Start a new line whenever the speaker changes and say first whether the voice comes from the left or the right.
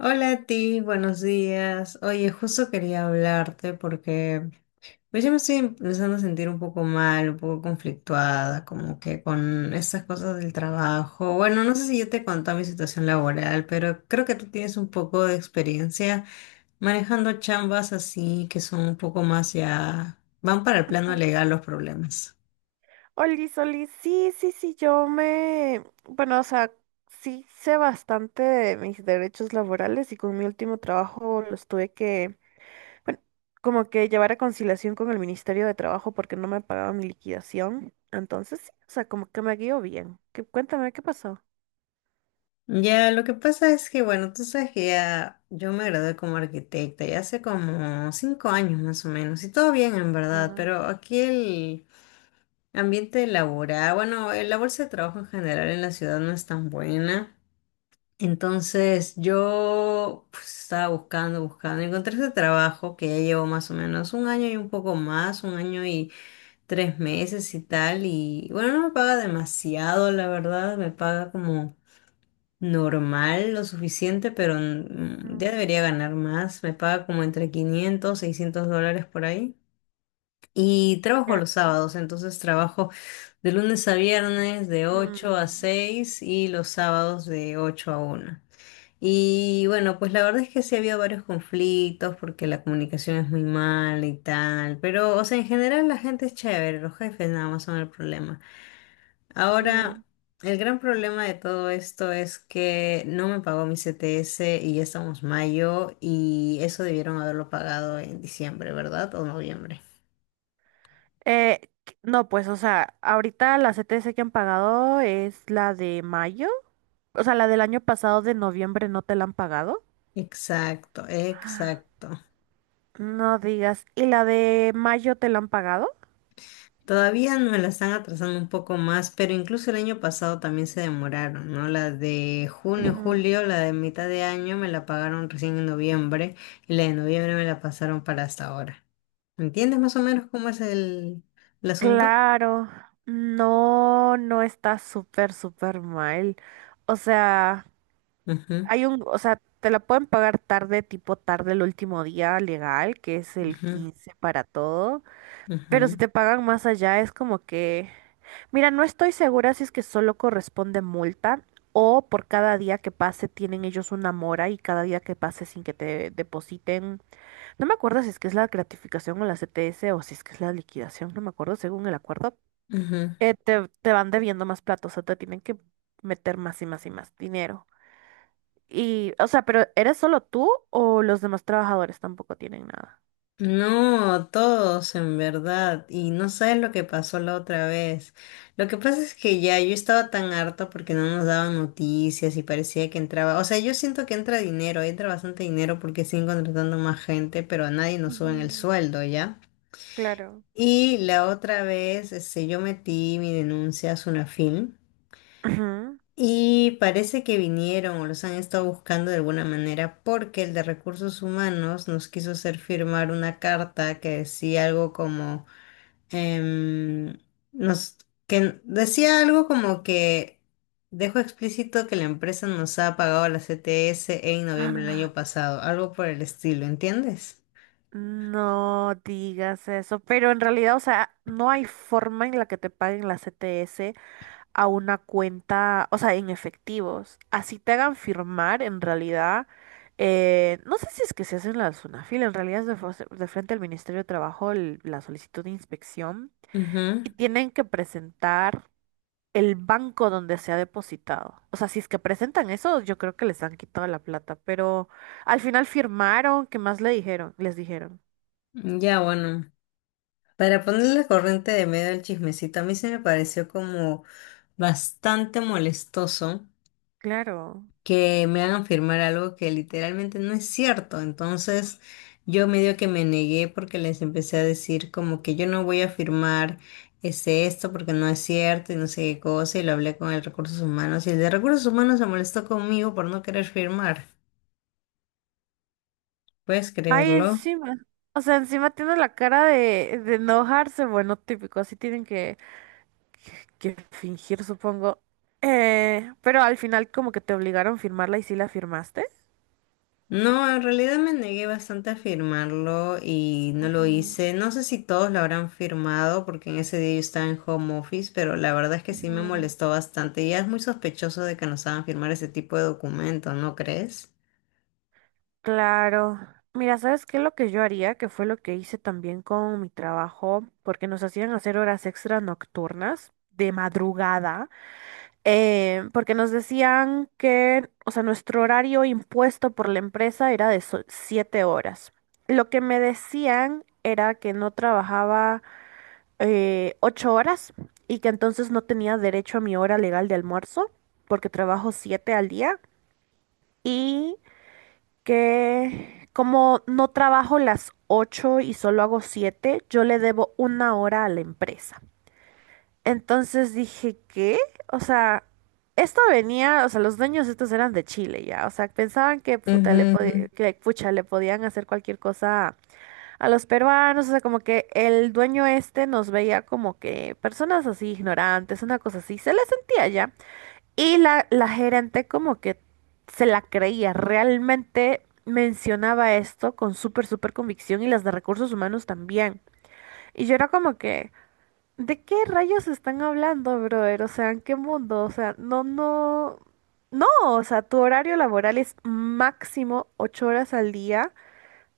left: Hola a ti, buenos días. Oye, justo quería hablarte porque pues ya me estoy empezando a sentir un poco mal, un poco conflictuada, como que con estas cosas del trabajo. Bueno, no sé si yo te conté mi situación laboral, pero creo que tú tienes un poco de experiencia manejando chambas así que son un poco más ya, van para el plano
right: Ujú.
left: legal los problemas.
right: Oli olis, sí, sí, sí, yo me, bueno, o sea, sí sé bastante de mis derechos laborales y con mi último trabajo los tuve que, bueno, como que llevar a conciliación con el Ministerio de Trabajo porque no me pagaba mi liquidación. Entonces, sí, o sea, como que me guió bien. Qué, cuéntame, ¿qué pasó?
left: Ya, lo que pasa es que, bueno, tú sabes que ya yo me gradué como arquitecta ya hace como 5 años más o menos, y todo bien en verdad,
right: Ah.
left: pero aquí el ambiente laboral, bueno, el la bolsa de trabajo en general en la ciudad no es tan buena. Entonces yo pues, estaba buscando, encontré este trabajo que ya llevo más o menos un año y un poco más, un año y 3 meses y tal, y bueno, no me paga demasiado, la verdad, me paga como normal, lo suficiente, pero ya
right: Mm,
left: debería ganar más. Me paga como entre 500, $600 por ahí. Y trabajo
right: ya.
left: los sábados, entonces trabajo de lunes a viernes de ocho a
right: Mm,
left: seis y los sábados de 8 a 1. Y bueno, pues la verdad es que sí ha habido varios conflictos porque la comunicación es muy mala y tal, pero o sea, en general la gente es chévere, los jefes nada más son el problema.
right: mm.
left: Ahora, el gran problema de todo esto es que no me pagó mi CTS y ya estamos mayo y eso debieron haberlo pagado en diciembre, ¿verdad? O noviembre.
right: No, pues, o sea, ahorita la CTS que han pagado es la de mayo. O sea, la del año pasado de noviembre no te la han pagado.
left: Exacto, exacto.
right: No digas. ¿Y la de mayo te la han pagado?
left: Todavía me la están atrasando un poco más, pero incluso el año pasado también se demoraron, ¿no? La de junio,
right: Ujú.
left: julio, la de mitad de año me la pagaron recién en noviembre y la de noviembre me la pasaron para hasta ahora. ¿Entiendes más o menos cómo es el asunto?
right: Claro. No, no está súper, súper mal. O sea,
left: Ujú,
right: hay un, o sea, te la pueden pagar tarde, tipo tarde el último día legal, que es el
left: ujú.
right: 15 para todo. Pero si
left: Ujú,
right: te pagan más allá, es como que. Mira, no estoy segura si es que solo corresponde multa o por cada día que pase tienen ellos una mora y cada día que pase sin que te depositen. No me acuerdo si es que es la gratificación o la CTS o si es que es la liquidación, no me acuerdo según el acuerdo.
left: ujú.
right: Te van debiendo más platos, o sea, te tienen que meter más y más y más dinero. Y, o sea, pero ¿eres solo tú o los demás trabajadores tampoco tienen nada?
left: No, todos en verdad. Y no sabes lo que pasó la otra vez. Lo que pasa es que ya yo estaba tan harta porque no nos daban noticias y parecía que entraba. O sea, yo siento que entra dinero, entra bastante dinero porque siguen contratando más gente, pero a nadie nos suben el
right: Ujú.
left: sueldo, ¿ya?
right: Claro.
left: Y la otra vez, este, yo metí mi denuncia a Sunafin.
right: Ujú.
left: Y parece que vinieron o los han estado buscando de alguna manera porque el de recursos humanos nos quiso hacer firmar una carta que decía algo como em, nos que decía algo como que dejó explícito que la empresa nos ha pagado la CTS en noviembre del año pasado, algo por el estilo, ¿entiendes?
right: No digas eso, pero en realidad, o sea, no hay forma en la que te paguen la CTS a una cuenta, o sea, en efectivos. Así te hagan firmar, en realidad, no sé si es que se hace en la Sunafil, en realidad es de frente al Ministerio de Trabajo la solicitud de inspección
left: Ujú.
right: y tienen que presentar el banco donde se ha depositado. O sea, si es que presentan eso, yo creo que les han quitado la plata, pero al final firmaron, ¿qué más le dijeron? Les dijeron.
left: Ya bueno, para ponerle la corriente de medio al chismecito, a mí se me pareció como bastante molestoso
right: Claro.
left: que me hagan firmar algo que literalmente no es cierto. Entonces, yo medio que me negué porque les empecé a decir como que yo no voy a firmar esto porque no es cierto y no sé qué cosa y lo hablé con el recursos humanos y el de recursos humanos se molestó conmigo por no querer firmar. ¿Puedes
right: Ay,
left: creerlo?
right: encima. O sea, encima tiene la cara de enojarse. Bueno, típico, así tienen que fingir, supongo. Pero al final como que te obligaron a firmarla y sí la firmaste.
left: No, en realidad me negué bastante a firmarlo y no lo
right: Ujú,
left: hice. No sé si todos lo habrán firmado porque en ese día yo estaba en home office, pero la verdad es que sí me
right: ujú.
left: molestó bastante. Y ya es muy sospechoso de que nos hagan firmar ese tipo de documentos, ¿no crees?
right: Claro. Mira, ¿sabes qué? Lo que yo haría, que fue lo que hice también con mi trabajo, porque nos hacían hacer horas extra nocturnas de madrugada. Porque nos decían que, o sea, nuestro horario impuesto por la empresa era de siete horas. Lo que me decían era que no trabajaba ocho horas y que entonces no tenía derecho a mi hora legal de almuerzo, porque trabajo siete al día y que como no trabajo las ocho y solo hago siete, yo le debo una hora a la empresa. Entonces dije, ¿qué? O sea, esto venía, o sea, los dueños estos eran de Chile ya, o sea, pensaban que puta
left: Ujú, ujú.
right: que pucha le podían hacer cualquier cosa a los peruanos, o sea, como que el dueño este nos veía como que personas así ignorantes, una cosa así, se le sentía ya. Y la gerente como que se la creía, realmente mencionaba esto con súper, súper convicción y las de recursos humanos también. Y yo era como que... ¿De qué rayos están hablando, brother? O sea, ¿en qué mundo? O sea, no, no, no, o sea, tu horario laboral es máximo ocho horas al día,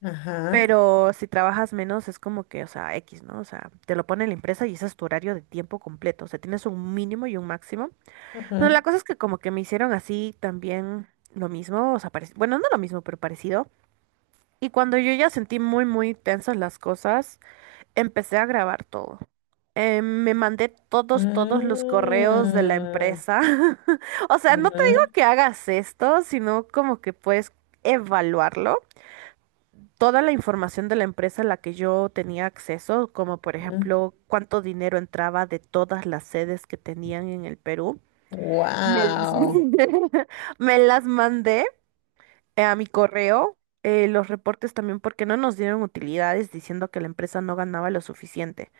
left: Ajá,
right: pero si trabajas menos es como que, o sea, X, ¿no? O sea, te lo pone la empresa y ese es tu horario de tiempo completo, o sea, tienes un mínimo y un máximo. No,
left: ajá.
right: la cosa es que como que me hicieron así también lo mismo, o sea, bueno, no lo mismo, pero parecido. Y cuando yo ya sentí muy, muy tensas las cosas, empecé a grabar todo. Me mandé todos los correos de la
left: Mm,
right: empresa. O sea, no te digo
left: ujú,
right: que hagas esto, sino como que puedes evaluarlo. Toda la información de la empresa a la que yo tenía acceso, como por
left: ujú.
right: ejemplo cuánto dinero entraba de todas las sedes que tenían en el Perú, me las
left: Wow.
right: mandé, me las mandé, a mi correo. Los reportes también porque no nos dieron utilidades diciendo que la empresa no ganaba lo suficiente.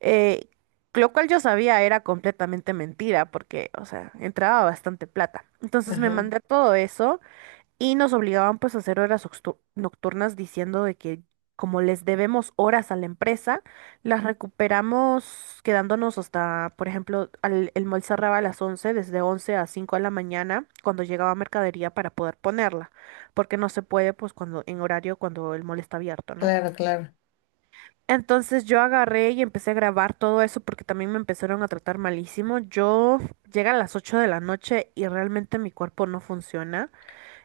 right: Eh, lo cual yo sabía era completamente mentira porque, o sea, entraba bastante plata. Entonces me
left: Ajá,
right: mandé todo eso y nos obligaban pues a hacer horas nocturnas diciendo de que como les debemos horas a la empresa, las recuperamos quedándonos hasta, por ejemplo, el mall cerraba a las once, desde 11 a 5 de la mañana cuando llegaba mercadería para poder ponerla, porque no se puede pues cuando en horario cuando el mall está abierto, ¿no?
left: claro, claro.
right: Entonces yo agarré y empecé a grabar todo eso porque también me empezaron a tratar malísimo. Yo llegué a las 8 de la noche y realmente mi cuerpo no funciona.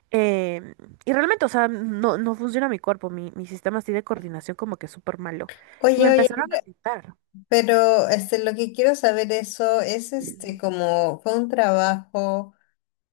right: Em, y realmente, o sea, no, no funciona mi cuerpo, mi sistema así de coordinación como que es súper malo. Y me
left: Oye, oye,
right: empezaron a gritar.
left: pero este, lo que quiero saber eso es este como fue un trabajo.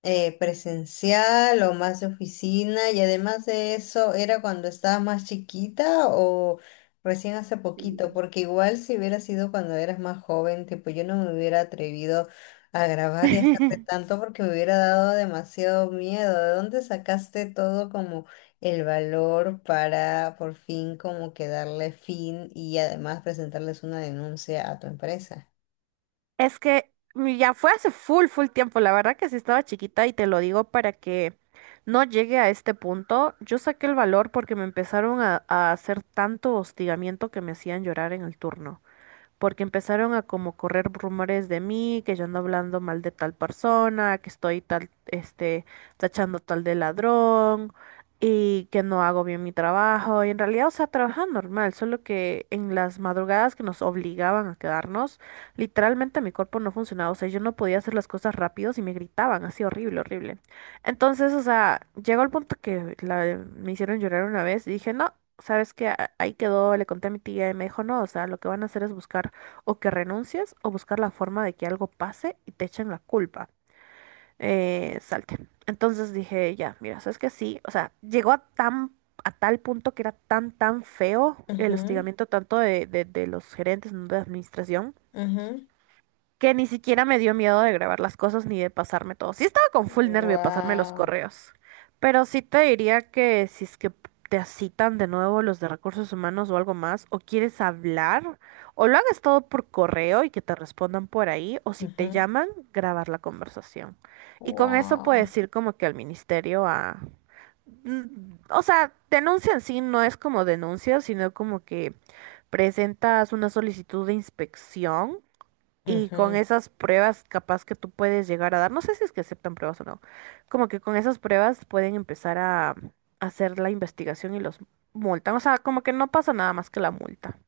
left: ¿Presencial o más de oficina? Y además de eso, ¿era cuando estabas más chiquita o recién hace
right: Sí.
left: poquito? Porque igual si hubiera sido cuando eras más joven, tipo yo no me hubiera atrevido a grabar y a hacer tanto porque me hubiera dado demasiado miedo. ¿De dónde sacaste todo como el valor para por fin como que darle fin y además presentarles una denuncia a tu empresa?
right: Es que ya fue hace full, full tiempo. La verdad que sí estaba chiquita y te lo digo para que no llegue a este punto. Yo saqué el valor porque me empezaron a hacer tanto hostigamiento que me hacían llorar en el turno porque empezaron a como correr rumores de mí, que yo ando hablando mal de tal persona, que estoy tal, este, tachando tal de ladrón y que no hago bien mi trabajo. Y en realidad, o sea, trabajaban normal, solo que en las madrugadas que nos obligaban a quedarnos, literalmente mi cuerpo no funcionaba, o sea, yo no podía hacer las cosas rápido y me gritaban así horrible, horrible. Entonces, o sea, llegó el punto que me hicieron llorar una vez y dije, no, ¿sabes qué? Ahí quedó, le conté a mi tía y me dijo, no, o sea, lo que van a hacer es buscar o que renuncies o buscar la forma de que algo pase y te echen la culpa. Salte. Entonces dije, ya, mira, ¿sabes qué? Sí, o sea, llegó a tan, a tal punto que era tan, tan feo el hostigamiento tanto de los gerentes, ¿no?, de administración, que ni siquiera me dio miedo de grabar las cosas ni de pasarme todo. Sí estaba con full nervio de pasarme los
left: Wow.
right: correos, pero sí te diría que si es que te citan de nuevo los de recursos humanos o algo más, o quieres hablar, o lo hagas todo por correo y que te respondan por ahí, o si te llaman, grabar la conversación. Y con eso
left: Wow.
right: puedes ir como que al ministerio a... Mm, o sea, denuncia en sí no es como denuncia, sino como que presentas una solicitud de inspección y con
left: Ujú.
right: esas pruebas capaz que tú puedes llegar a dar, no sé si es que aceptan pruebas o no, como que con esas pruebas pueden empezar a hacer la investigación y los multan. O sea, como que no pasa nada más que la multa.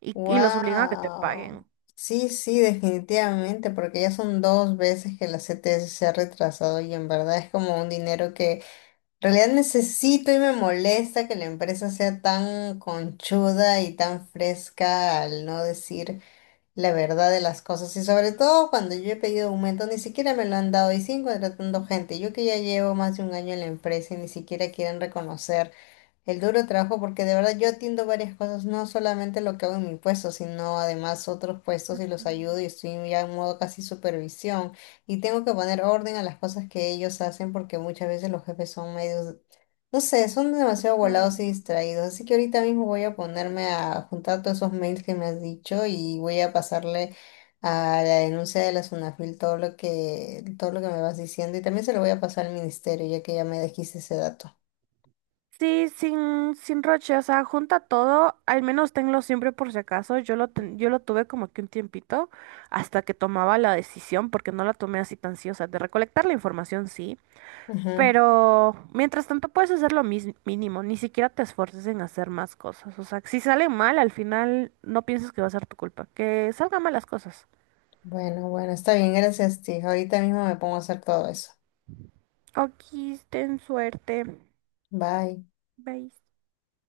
right: Y los obligan a que te
left: Wow.
right: paguen.
left: Sí, sí, definitivamente, porque ya son dos veces que la CTS se ha retrasado y en verdad es como un dinero que en realidad necesito y me molesta que la empresa sea tan conchuda y tan fresca al no decir la verdad de las cosas. Y sobre todo cuando yo he pedido aumento, ni siquiera me lo han dado y siguen contratando gente. Yo que ya llevo más de un año en la empresa y ni siquiera quieren reconocer. El duro trabajo, porque de verdad yo atiendo varias cosas, no solamente lo que hago en mi puesto, sino además otros puestos y los ayudo y estoy ya en modo casi supervisión. Y tengo que poner orden a las cosas que ellos hacen porque muchas veces los jefes son medios, no sé, son demasiado volados
right: Mm.
left: y distraídos. Así que ahorita mismo voy a ponerme a juntar todos esos mails que me has dicho y voy a pasarle a la denuncia de la Sunafil todo lo que me vas diciendo y también se lo voy a pasar al ministerio ya que ya me dijiste ese dato.
right: Sí, sin roche, o sea, junta todo, al menos tenlo siempre por si acaso. Yo lo tuve como que un tiempito hasta que tomaba la decisión, porque no la tomé así tan sí, o sea, de recolectar la información sí,
left: Ujú.
right: pero mientras tanto puedes hacer lo mínimo, ni siquiera te esfuerces en hacer más cosas. O sea, si sale mal, al final no pienses que va a ser tu culpa. Que salgan mal las cosas.
left: Bueno, bueno, está bien, gracias, tía. Ahorita mismo me pongo a hacer todo eso.
right: Aquí ten suerte.
left: Bye.
right: Bye.